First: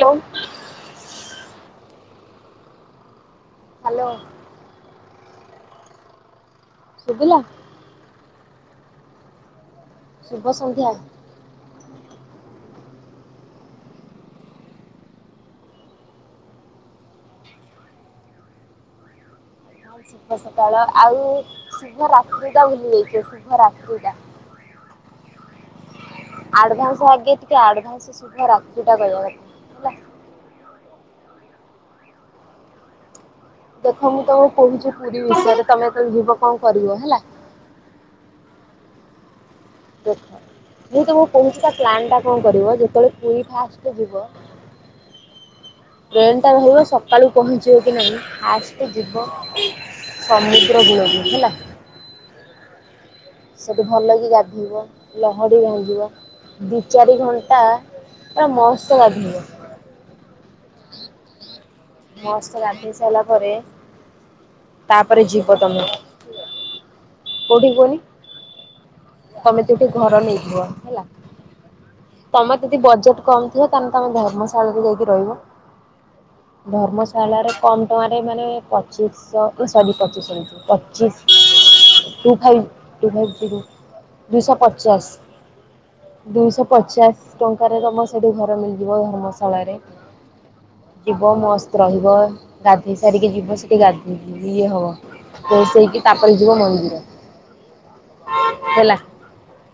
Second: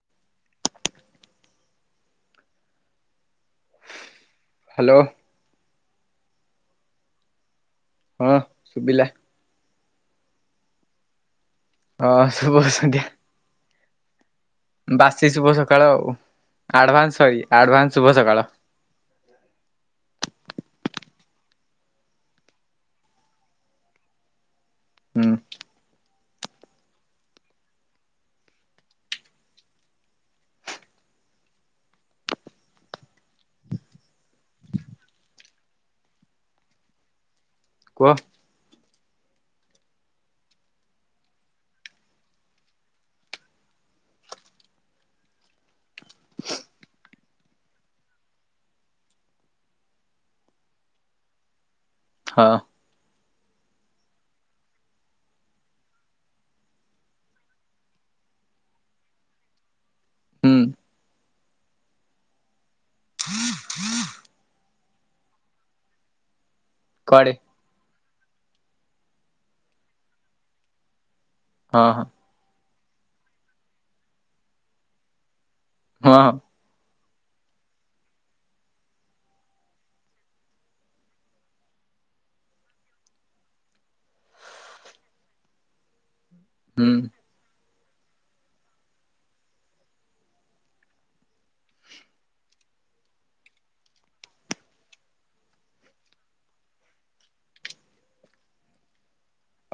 Hello. Hello. Hello. ଶୁଭିଲା? ହଁ ଶୁଭିଲା। ଶୁଭ ସନ୍ଧ୍ୟା। ହଁ ଶୁଭ ସନ୍ଧ୍ୟା। ବାସି ଶୁଭ ସକାଳ ଆଉ। ଆଡଭାନ୍ସ ସରି ଆଡଭାନ୍ସ ଶୁଭ ସକାଳ। ହ ହ ହଁ ଶୁଭ ସକାଳ। ଆଉ ଶୁଭ ରାତ୍ରିଟା ବୁଲି ଯାଇଛି ଶୁଭ ରାତ୍ରିଟା। ହ ହୁଁ। ଆଡଭାନ୍ସ ଆଗେ ଟିକେ ଆଡଭାନ୍ସ ସୁଦ୍ଧା ରାତ୍ରୀ ଟା ରହିବା କଥା ହେଲା। ଦେଖ ମୁଁ ତମକୁ କହୁଛିି ପୁରୀ ବିଷୟରେ, ତମେ ଯେତେବେଳେ ଯିବ କଣ କରିବ ହେଲା। କୁହ। ଦେଖ ମୁଁ ତମକୁ କହୁଚି ତା ପ୍ଲାନ୍ ଟା କଣ କରିବ, ଯେତେବେଳେ ପୁରୀ ଫାଷ୍ଟ ଯିବ ଟ୍ରେନ୍ ଟା ଧରିବ ସକାଳୁ ପହଞ୍ଚିବ କି ନାଇଁ ଫାଷ୍ଟେ ଯିବ ସମୁଦ୍ରକୂଳ ବି ହେଲା। ହଁ। ସେଇଠି ଭଲକି ଗାଧେଇବ, ଲହଡ଼ି ଭାଙ୍ଗିବ, ଦି ଚାରି ଘଣ୍ଟା ପୁରା ମସ୍ତ୍ ଗାଧେଇବ। ହୁଁ। ମସ୍ତ ଗାଧେଇ ସାରିଲା ପରେ ତାପରେ ଯିବ ତମେ କୁଆଡେ କୋଉଠିକି କୁହନି? ତମେ ଯୋଉଠି ଘର ନେଇଥିବ ହେଲା ହଁ ହଁ ତମର ଯଦି ବଜେଟ୍ କମ୍ ଥିବ ତାହେଲେ ତମେ ଧର୍ମଶାଳାରେ ଯାଇକି ରହିବ। ହଁ ଧର୍ମଶା ଶାଳାରେ କମ୍ ଟଙ୍କାରେ ମାନେ ପଚିଶହ ସରି ପଚିଶହ କହୁଛି ପଚିଶ two five two five zero ଦୁଇଶହ ପଚାଶ, ଦୁଇଶହ ହୁଁ ପଚାଶ ଟଙ୍କା ରେ ତମ ସେଠି ଘର ମିଳିଯିବ, ଧର୍ମଶାଳାରେ ଯିବ ମସ୍ତ ରହିବ, ଗାଧେଇ ସାରିକି ଯିବ, ସେଠି ଗାଧେ ଇଏ ହବ, ଫ୍ରେସ୍ ହେଇକି ତାପରେ ଯିବ ମନ୍ଦିର ହେଲା।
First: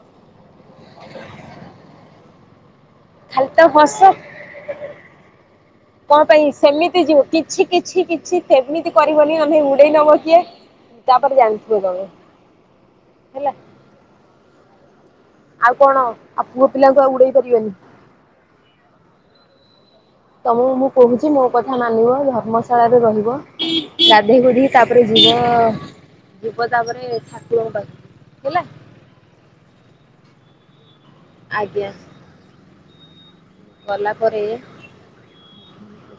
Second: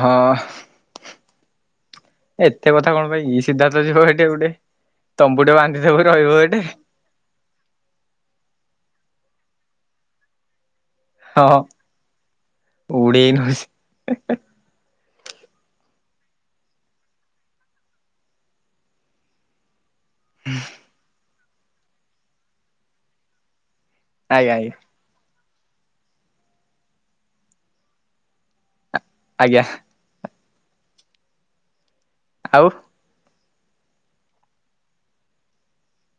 ହଁ। ଏତ୍ ଏତେ କଥା କଣ ପାଇଁ କି ଖାଲି ସିଧା ତ ହସ ଯିବ ସେଠି ଗୋଟେ ତମ୍ପୁଟେ ବାନ୍ଧିଦେବ କଣ ରହିବ ପାଇଁ ସେଠି। ସେମିତି ଯିବ କିଛି କିଛି କିଛି ସେମିତି କରିବନି, ନହେଲେ ଉଡେଇ ନବ କିଏ? ତାପରେ ହଁ ଜାଣିଥିବ ତମେ ଉଡେଇ ହେଲା। ନଉଛି ଆଉ କଣ ଆଉ ପୁଅ ପିଲାଙ୍କୁ ଆଉ ଉଡେଇ ପାରିବନି ତମକୁ ମୁଁ କହୁଛି ମୋ କଥା ମାନିବ ଧର୍ମଶାଳାରେ ରହିବ ଗାଧେଇ ଆଜ୍ଞା ପଡ଼ିବ ଆଜ୍ଞା ତାପରେ ଯିବ ହଁ ଯିବ ତାପରେ ଠାକୁରଙ୍କ ପାଖକୁ ହେଲା। ଆଜ୍ଞା। ଆଜ୍ଞା। ଆଉ ଗଲାପରେ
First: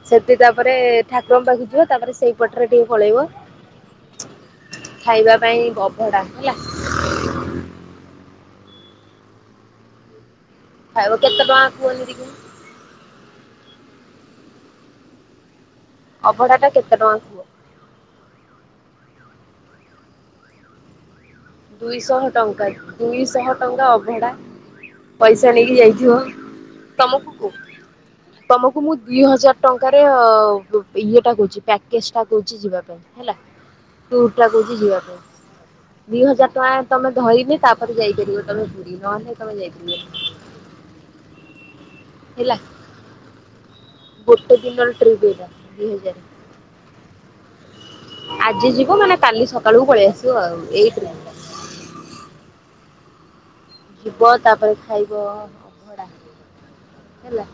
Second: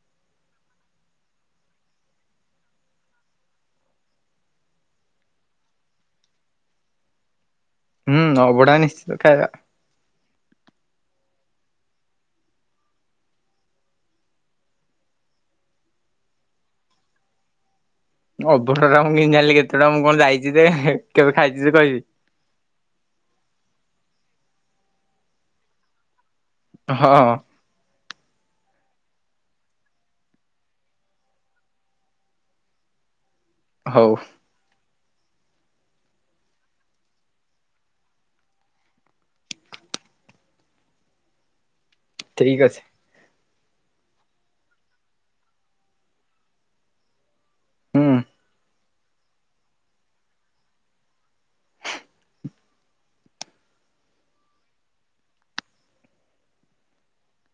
ସେଠି ତାପରେ ଠାକୁରଙ୍କ ପାଖକୁ ଯିବ, ତାପରେ ସେଇପଟରେ ଟିକେ ପଳେଇବ ଖାଇବା ପାଇଁ ଅଭଡା ହେଲା। ହୁଁ ଅଭଡ଼ା ନିଶ୍ଚିତ ଖାଇବା। ଖାଇବ କେତେ ଟଙ୍କାର କୁହନି ଟିକେ? ଅଭଢା ଟା କେତେ ଟଙ୍କା ଥିବ? ଅଭଢ଼ା ଟା ମୁଁ କେମିତି ଜାଣିଲି କେତେ ଟଙ୍କା। ମୁଁ କଣ ଯାଇଛି ଯେ ହେ। ଦୁଇଶହ ଟଙ୍କା ଦୁଇଶହ ଟଙ୍କା ଅବ୍ ଭଡ଼ା ପଇସା ନେଇକି ଯାଇଥିବ ତମକୁ ହଁ କ ତମକୁ ମୁଁ ଦୁଇ ହଜାର ଟଙ୍କାର ଇଏଟା ଦଉଚି ପ୍ୟାକେଜ ଟା ଦଉଚି ଯିବା ପାଇଁ। ହେଲା ହଉ ତୁ [unintelligible] କହୁଛି ଯିବା ପାଇଁ। ଦି ହଜାର ଟଙ୍କା ତମେ ଧରିଲେ ତାପରେ ଯାଇପାରିବ ତମେ ପୁରୀ ନହେଲେ ତମେ ଯାଇପାରିବନି। [inaudible] ହେଲା ଠିକ ଅଛି। ଗୋଟେ ଦିନର ଟ୍ରିପ ଏଇଟା ଦୁଇ ହଜାର। ହୁଁ ଆଜି ଯିବ ମାନେ କାଲି ସକାଳକୁ ପଳେଇ ଆସିବ ଆଉ ଏଇ ଟ୍ରିପ ଯିବ ତାପରେ ଖାଇବ ଅଭଡ଼ା ହେଲା।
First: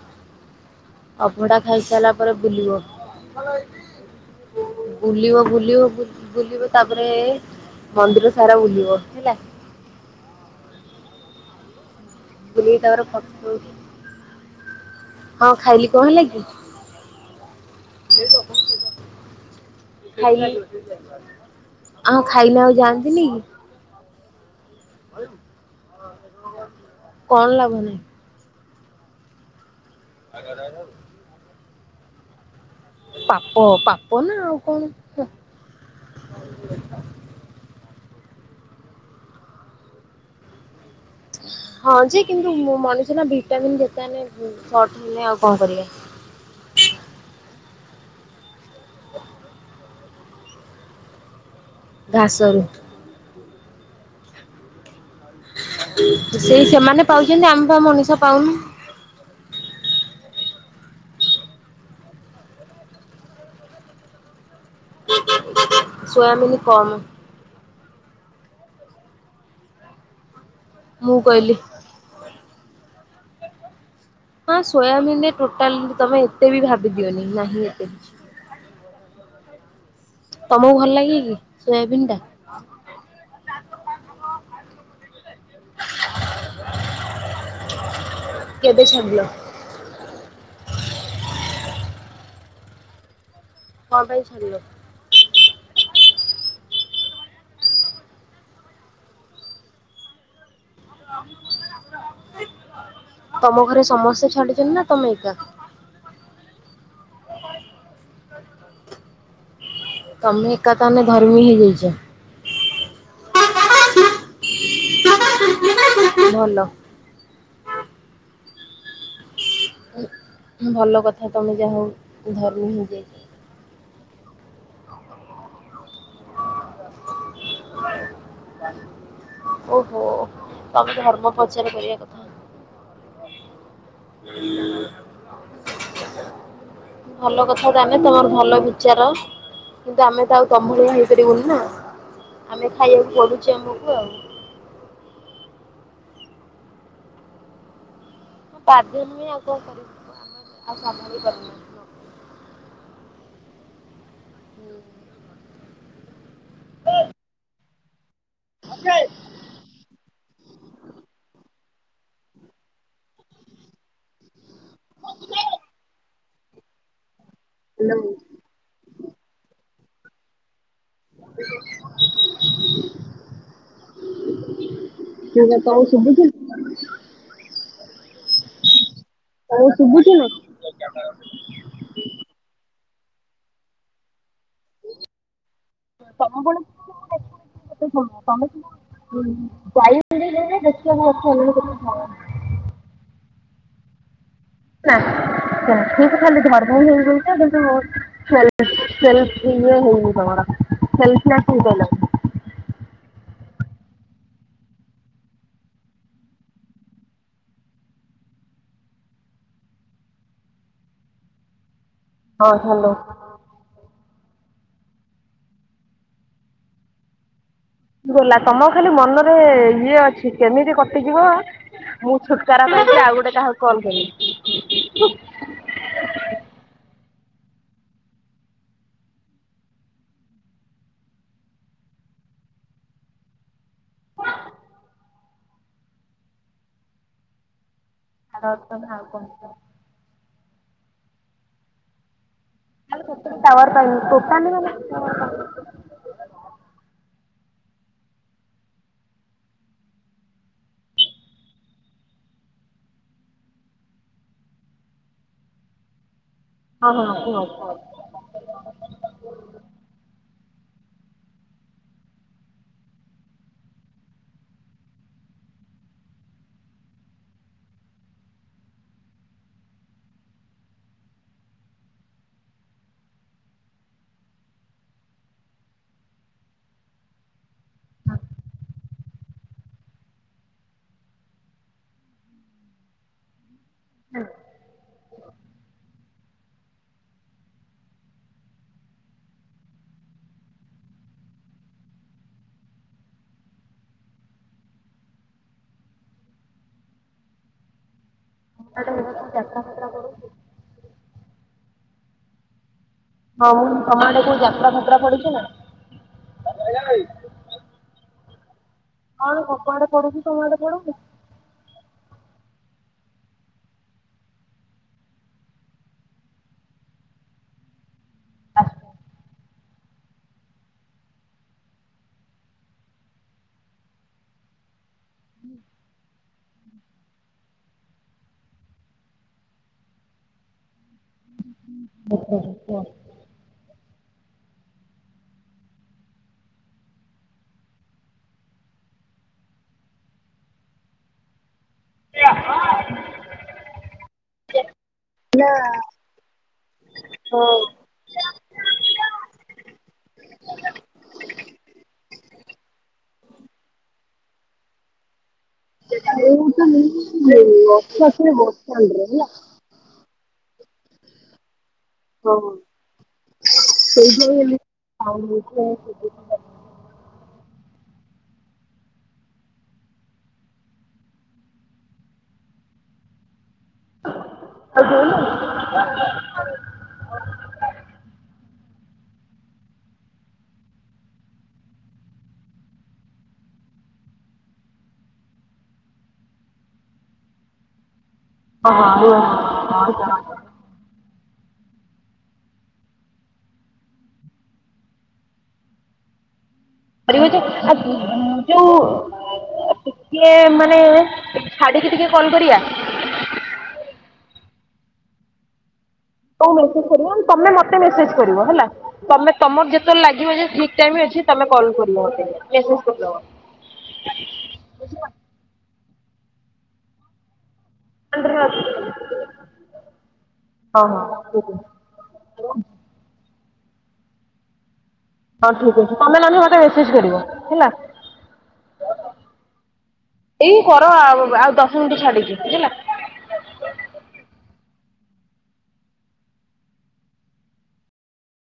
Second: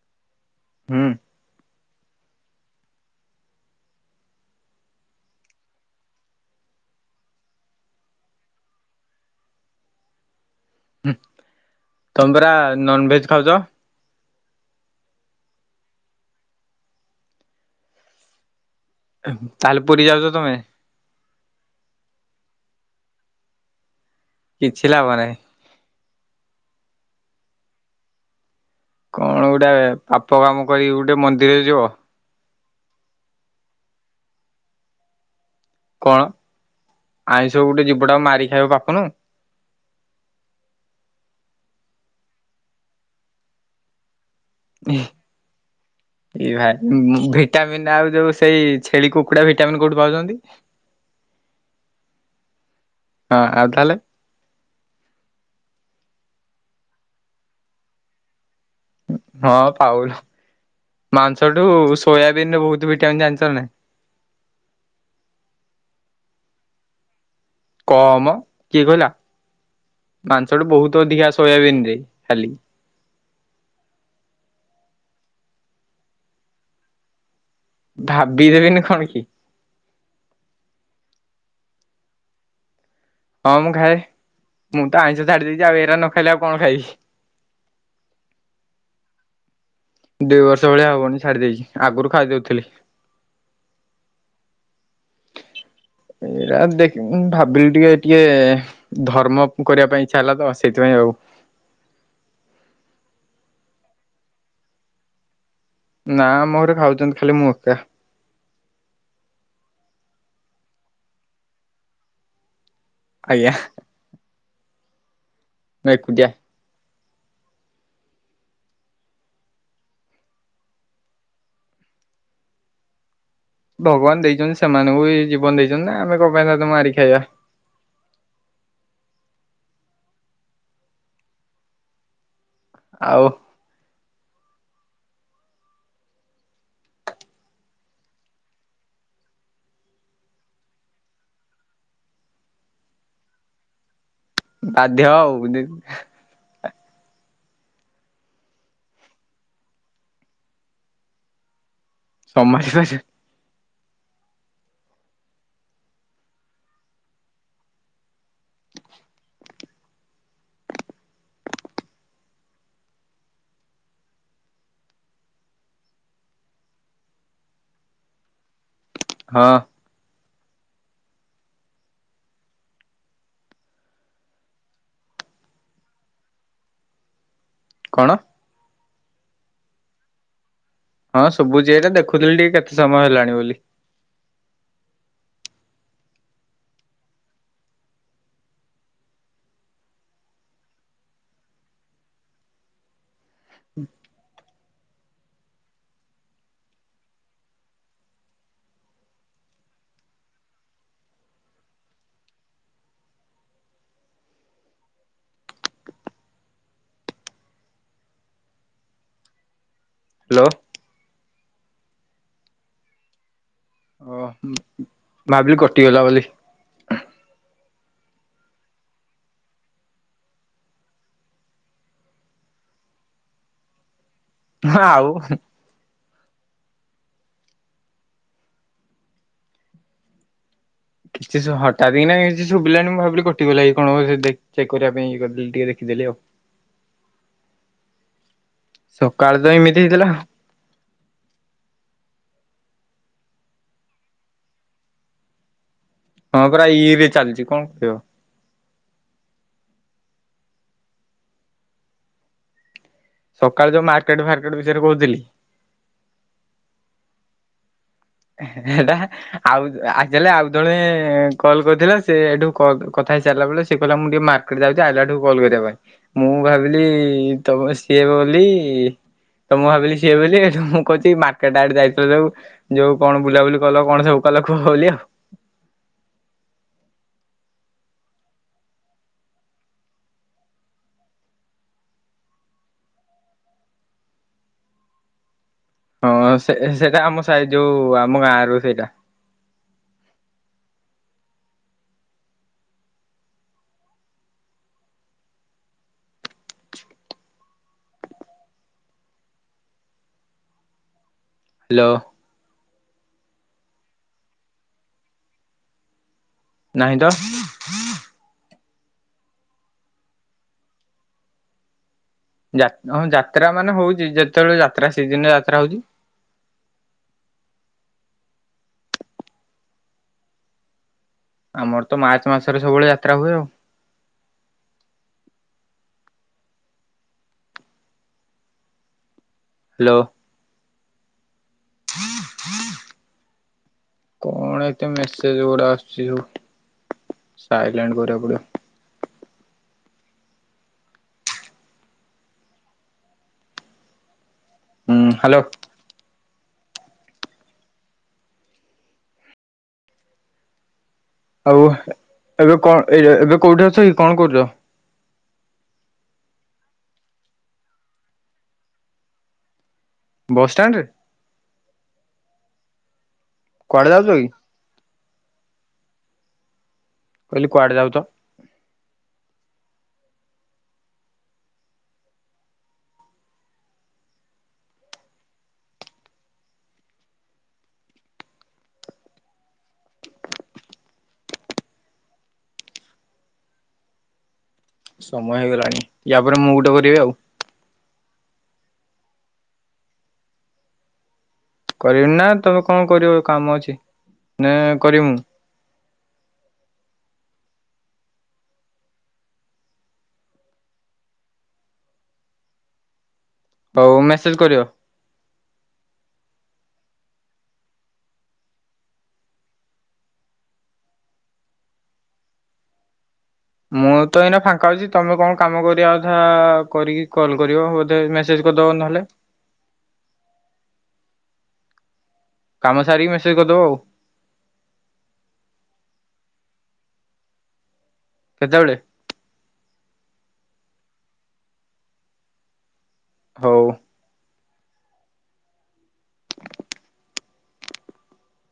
ହୁଁ ଅଭଡ଼ା ଖାଇସାରିଲା ପରେ ବୁଲିବ। ବୁଲିବ ବୁଲିବ ବୁଲିବ ତାପରେ ମନ୍ଦିର ସାରା ବୁଲିବ ହେଲା। ତମେ ପରା ବୁଲିକି ତାପରେ ନନ ଭେଜ ଫଟୋ ଖାଉଚ? ହଁ ଖାଇଲି କଣ ହେଲା କି। ତାହେଲେ ପୁରୀ ଯାଉଛ ଖାଇ ତମେ ଆଉ ଖାଇଲେ ଆଉ ଯାଆନ୍ତିନି କି? କିଛି ଲାଭ ନାହିଁ। କଣ ଲାଭ ନାହିଁ? କଣ ଗୋଟେ ପାପ କାମ କରି ଗୋଟେ ମନ୍ଦିରରେ ଯିବ। ପାପ ପାପ ନା ଆଉ କଣ। କଣ ଆଇଁଷ ଗୋଟେ ଯିବ ଟାକୁ ମାରି ଖାଇବା ପାପ ନୁହୁଁ। ହଁ ଯେ କିନ୍ତୁ ମୁଁ ମଣିଷ ନା ଭିଟାମିନ୍। [unintelligible] ଏ ହେଲେ ଆଉ କଣ କରିବା ଭାଇ ଭିଟାମି ନ୍ ଆଉ ଯୋଉ ସେଇ ଛେଳି କୁକୁଡା ଭିଟାମିନ୍ କୋଉଠି ପାଉଛନ୍ତି? ଘାସରୁ। ହଁ ଆଉ ତାହେଲେ। ସେଇ ସେମାନେ ପାଉଛନ୍ତି ଆମ ବା ମଣିଷ ପାଉନୁ। ହଁ ପାଉନ। ମାଂସଠୁ ସୋୟାବିନ ରେ ବହୁତ ଭିଟାମିନ ଜାଣିଚ ନା ନାଇଁ। ସୋୟାବିନ କମ୍। କମ କିଏ କହିଲା? ମାଂସଠୁ ବହୁତ ମୁଁ ଅଧିକା କହିଲି ସୋୟାବିିନ ରେ ଖାଲି। ହଁ ସୋୟାବିନରେ ଟୋଟାଲ ତମେ ଏତେ ବି ଭାବି ଦିଅନି। ନା ଭାବିଦେବିନି କଣ କି ତମକୁ ଭଲ ଲାଗେ କି ସୋୟାବିନ୍ ଟା? ହଁ ମୁଁ ଖାଏ। ମୁଁ ତ ଆଇଁଷ ଛାଡିଦେଇଛି ଆଉ ଏରା ନ ଖାଇଲେ ଆଉ କଣ ଖାଇବି। [inaudible] ଦି ବର୍ଷ ଭଳିଆ ହବନି ଛାଡି ଦେଇଛି ଆଗରୁ ଖାଇଦଉଥିଲି। କଣ ପାଇଁ ଛାଡ଼ିଲ? ଏଇରା ଦେ ମୁଁ ଭାବିଲି ଟିକେ ଟିକେ ଧର୍ମ କରିବା ପାଇଁ ଇଚ୍ଛା ହେଲା ତ। ସେଇଥିପାଇଁ ଆଉ। ତମ ଘରେ ସମସ୍ତେ ଛାଡିଛନ୍ତି ନା ତମେ ଏକା? ନା ମୋ ଘର ଖାଉଛନ୍ତି ଖାଲି ମୁଁ ଏକା। ତମେ ଏକା ତାହାଲେ ଧର୍ମି ହେଇଯାଇଚ। ଆଜ୍ଞା। ନାଇଁ ଏକୁଟିଆ। ଭଲ। ଭଲ କଥା ତମେ ଯା ହଉ ଧର୍ମୀ ହେଇ ଯାଇଛ। ଭଗବାନ ଦେଇଛନ୍ତି ସେମାନଙ୍କୁ ବି ଜୀବନ ଦେଇଛନ୍ତି ନା ଆମେ କ ପାଇଁ ତାଙ୍କୁ ମାରି ଖାଇବା। ହଁ ଓହୋ ତମେ ଧର୍ମ ପ୍ରଚାର କରିବା କଥା। ଆଉ। ହ ଭଲ କଥା ତାନେ ତମର ଭଲ ବିଚାର। କିନ୍ତୁ ଆମେ ତ ଆଉ ତମ ଭଳିଆ ହେଇ ପାରିବୁନି ନା ଆମେ ଖାଇବାକୁ ପଡୁଛି ଆମକୁ ଆଉ। ବାଧ୍ୟ ଆଉ ଦି ହଁ ବାଧ୍ୟ ନୁହେଁ ଆଉ କଣ କରିିବୁ କୁହ ଆମ ଆଉ ସମ୍ଭାଳି ପାରୁନୁ। ସମାଳି ପାରି ହୁଁ। ଆ ହା ଲୋ। ହଁ। ଠିକ ରେ ତମକୁ ଶୁଭୁଛି। କଣ। ତମକୁ ଶୁଭୁଛି ନା। ହଁ ଶୁଭୁଛି ଏଇଟା ଦେଖୁଥିଲି ଟିକେ କେତେ ସମୟ ହେଲାଣି ବୋଲି। ତମ ବେଳକୁ ମୁଁ ଦେଖିନଥିଲି କେତେ ସମୟ ତମେ। [unintelligible] ହୁଁ ନା କନଫିଉଜ ଖାଲି ଧର୍ମ [unintelligible] ସେଲଫ ଇଏ ହେଇନି ତମର ସେଲଫ ନାସ ହେଇପାରିଲାନି। ହାଲୋ। ହଁ ହାଲୋ। ଓ ଭାବିଲି କଟିଗଲା ବୋଲି। ଗଲା ତମର ଖାଲି ମନରେ ଇଏ ଅଛି କେମିତି କଟିଯିବ। ମୁଁ ଛୁଟକାରା ପାଇବି ଆଉ ଗୋଟେ କାହାକୁ କଲ କିରିବି। ହଁ ଆଉ ହୁଁ। କିଛି ଶୁ ହଠାତ କିନା କିଛି ଶୁଭିଲାନି ମୁଁ ଭାବିଲି କଟିଗଲା କି କଣ ବୋଧେ ଦେଖ ଚେକ୍ କରିବା ପାଇଁ ଇଏ କରିଦେଲି ଟିକେ ଦେଖି। ଦେଲି ଆଉ। ସକାଳେ ତ ଏମିତି ହେଇଥିଲା। ଆଲୋ ସତରେ ଟୱାର ପାଉନି ଟୋଟାଲ ମାନେ ଟାୱାର ପାଉନି। ହଁ ପରା ଇ ରେ ଚାଲିଛି କଣ କହିବ। ସକାଳେ ଯୋଉ ମାର୍କେଟ ଫାର୍କେଟ ବିଷୟରେ କହୁଥିଲି। ହଁ ହଁ ହଁ କୁହ କୁହ। ହେଟା ଆଉ ଆକଚୁଆଲି ଆଉ। ଜଣେ କଲ କରିଥିଲେ ସିଏ ହେଟୁ କ କଥା ହେଇ ସାରିଲା ବଳେ ସେ କଇଲା ମୁଁ ଟିକେ ମାର୍କେଟ୍ ଯାଉଛି ଆଇଲାଠୁ କଲ୍ କରିବି। ପାଇଁ ମୁଁ ଭାବିଲି ତମ ସିଏ ବୋଲି। ତ ମୁଁ ଭାବିଲି ସିଏ ବେଲି ହେଠୁ ମୁଁ କହୁଛି ମାର୍କେଟ ଆଡେ ଯାଇଥିଲ ଯୋଉ। ଯୋଉ କଣ ବୁଲା ବୁଲି କଲ କଣ ସବୁ କଲ କୁହ ବୋଲି ଆଉ। ହଁ ହଁ ସେ ସେଇଟା ଆମ ସାଇ ଯୋଉ ଆମ ଗାଁ ର ସେଇଟା। ତମ ସାଡେ ଗୋଟା କଣ ଯାତ୍ରା ଫାତ୍ର ପଡୁଛି। ହାଲୋ। ହଁ ମୁଁ ତମ ଆଡେ କୋଉ ଯାତ୍ରା ଫାତ୍ରା ପଡିଛି ନା। ନାହିଁ ତ। କଣ ସବୁଆଡେ ପଡୁଚି ତମ ଆଡେ ପଡୁନି। ଯା ହଁ ଯାତ୍ରା ମାନେ ହଉଚି ଯେତେବେଳେ ଯାତ୍ରା ସିଜିନରେ ଯାତ୍ରା ହଉଚି ଆମର ତ ମାର୍ଚ୍ଚ ମାସରେ ସବୁବେଳେ ଯାତ୍ରା ହୁଏ ଆଉ। ହାଲୋ। ଉଁ ହୁଁ ଉପଯୁକ୍ତ। କଣ ଏତେ ମେସେଜ ଗୁଡା ଆସୁଚି। ହୁ ସାଇଲେନଟେ କରିବାକୁ ପଡିବ। ହୁଁ ହ୍ୟାଲୋ ନା। ହଁ। ଆଉ ଏବେ କଣ ଏ ଏବେ କୋଉଠି ଅଛ କି କଣ କରୁଚ। ହୁଁ ନସିନ ପୁରୁ। ବସ ଷ୍ଟାଣ୍ଡରେ। ହଁ ଯାଉଛ କି? ସେଇଠି [unintelligible] ମୁଁ କହିଲି କୁଆଡେ ଯାଉଚ। ଆ ଦୋଉନ। ସମୟ ହେଇଗଲାଣି ୟା ପରେ ମୁଁ ଗୋଟେ କରିବି ଆଉ। ଓହୋ ଆହୁରି କଣ? କରିବିିନି ନା ତମେ କଣ କରିବ କାମ ଅଛି ନା କରିମି ମୁଁ। [unintelligible] ଆ ଯଉ ଟିକିଏ ମାନେ ଛାଡ଼ିକି ଟିକେ କଲ କରିବା। ହଉ ମେସେଜ କରିବ। ତମେ ମେସେଜ କରିବ ତମେ ମତେ ମେସେଜ କରିବ ହେଲା। ତମେ ତମର ଯେତେବେଳେ ଲାଗିବ ଯେ ଠିକ ଟାଇ ଅଛି। ତ ତମେ କଲ କରିବ ମତେ ମେସେଜ କରିବ ମ ମୁଁ ତ ଏଇନା ଫାଙ୍କା ଅଛି। ତମେ କଣ କାମ କରିବା କଥା କରିକି କଲ୍ କରିବ। ହ [unintelligible] ହଁ ହଁ ଶୁବୁଚି। କାମ ସାରିକି ମେସେଜ କରିଦବ ଆଉ। ହଁ ଠିକ ଅଛି ତମେ ନହଲେ ମୋତେ ମେସେଜ କରିବ ହେଲା। କେତେବେଳେ। ଏଇ କର ଆଉ ଆଉ ଦଶ ମିନିଟ ଛାଡିଛିି ବୁଝିଲ? ହଉ।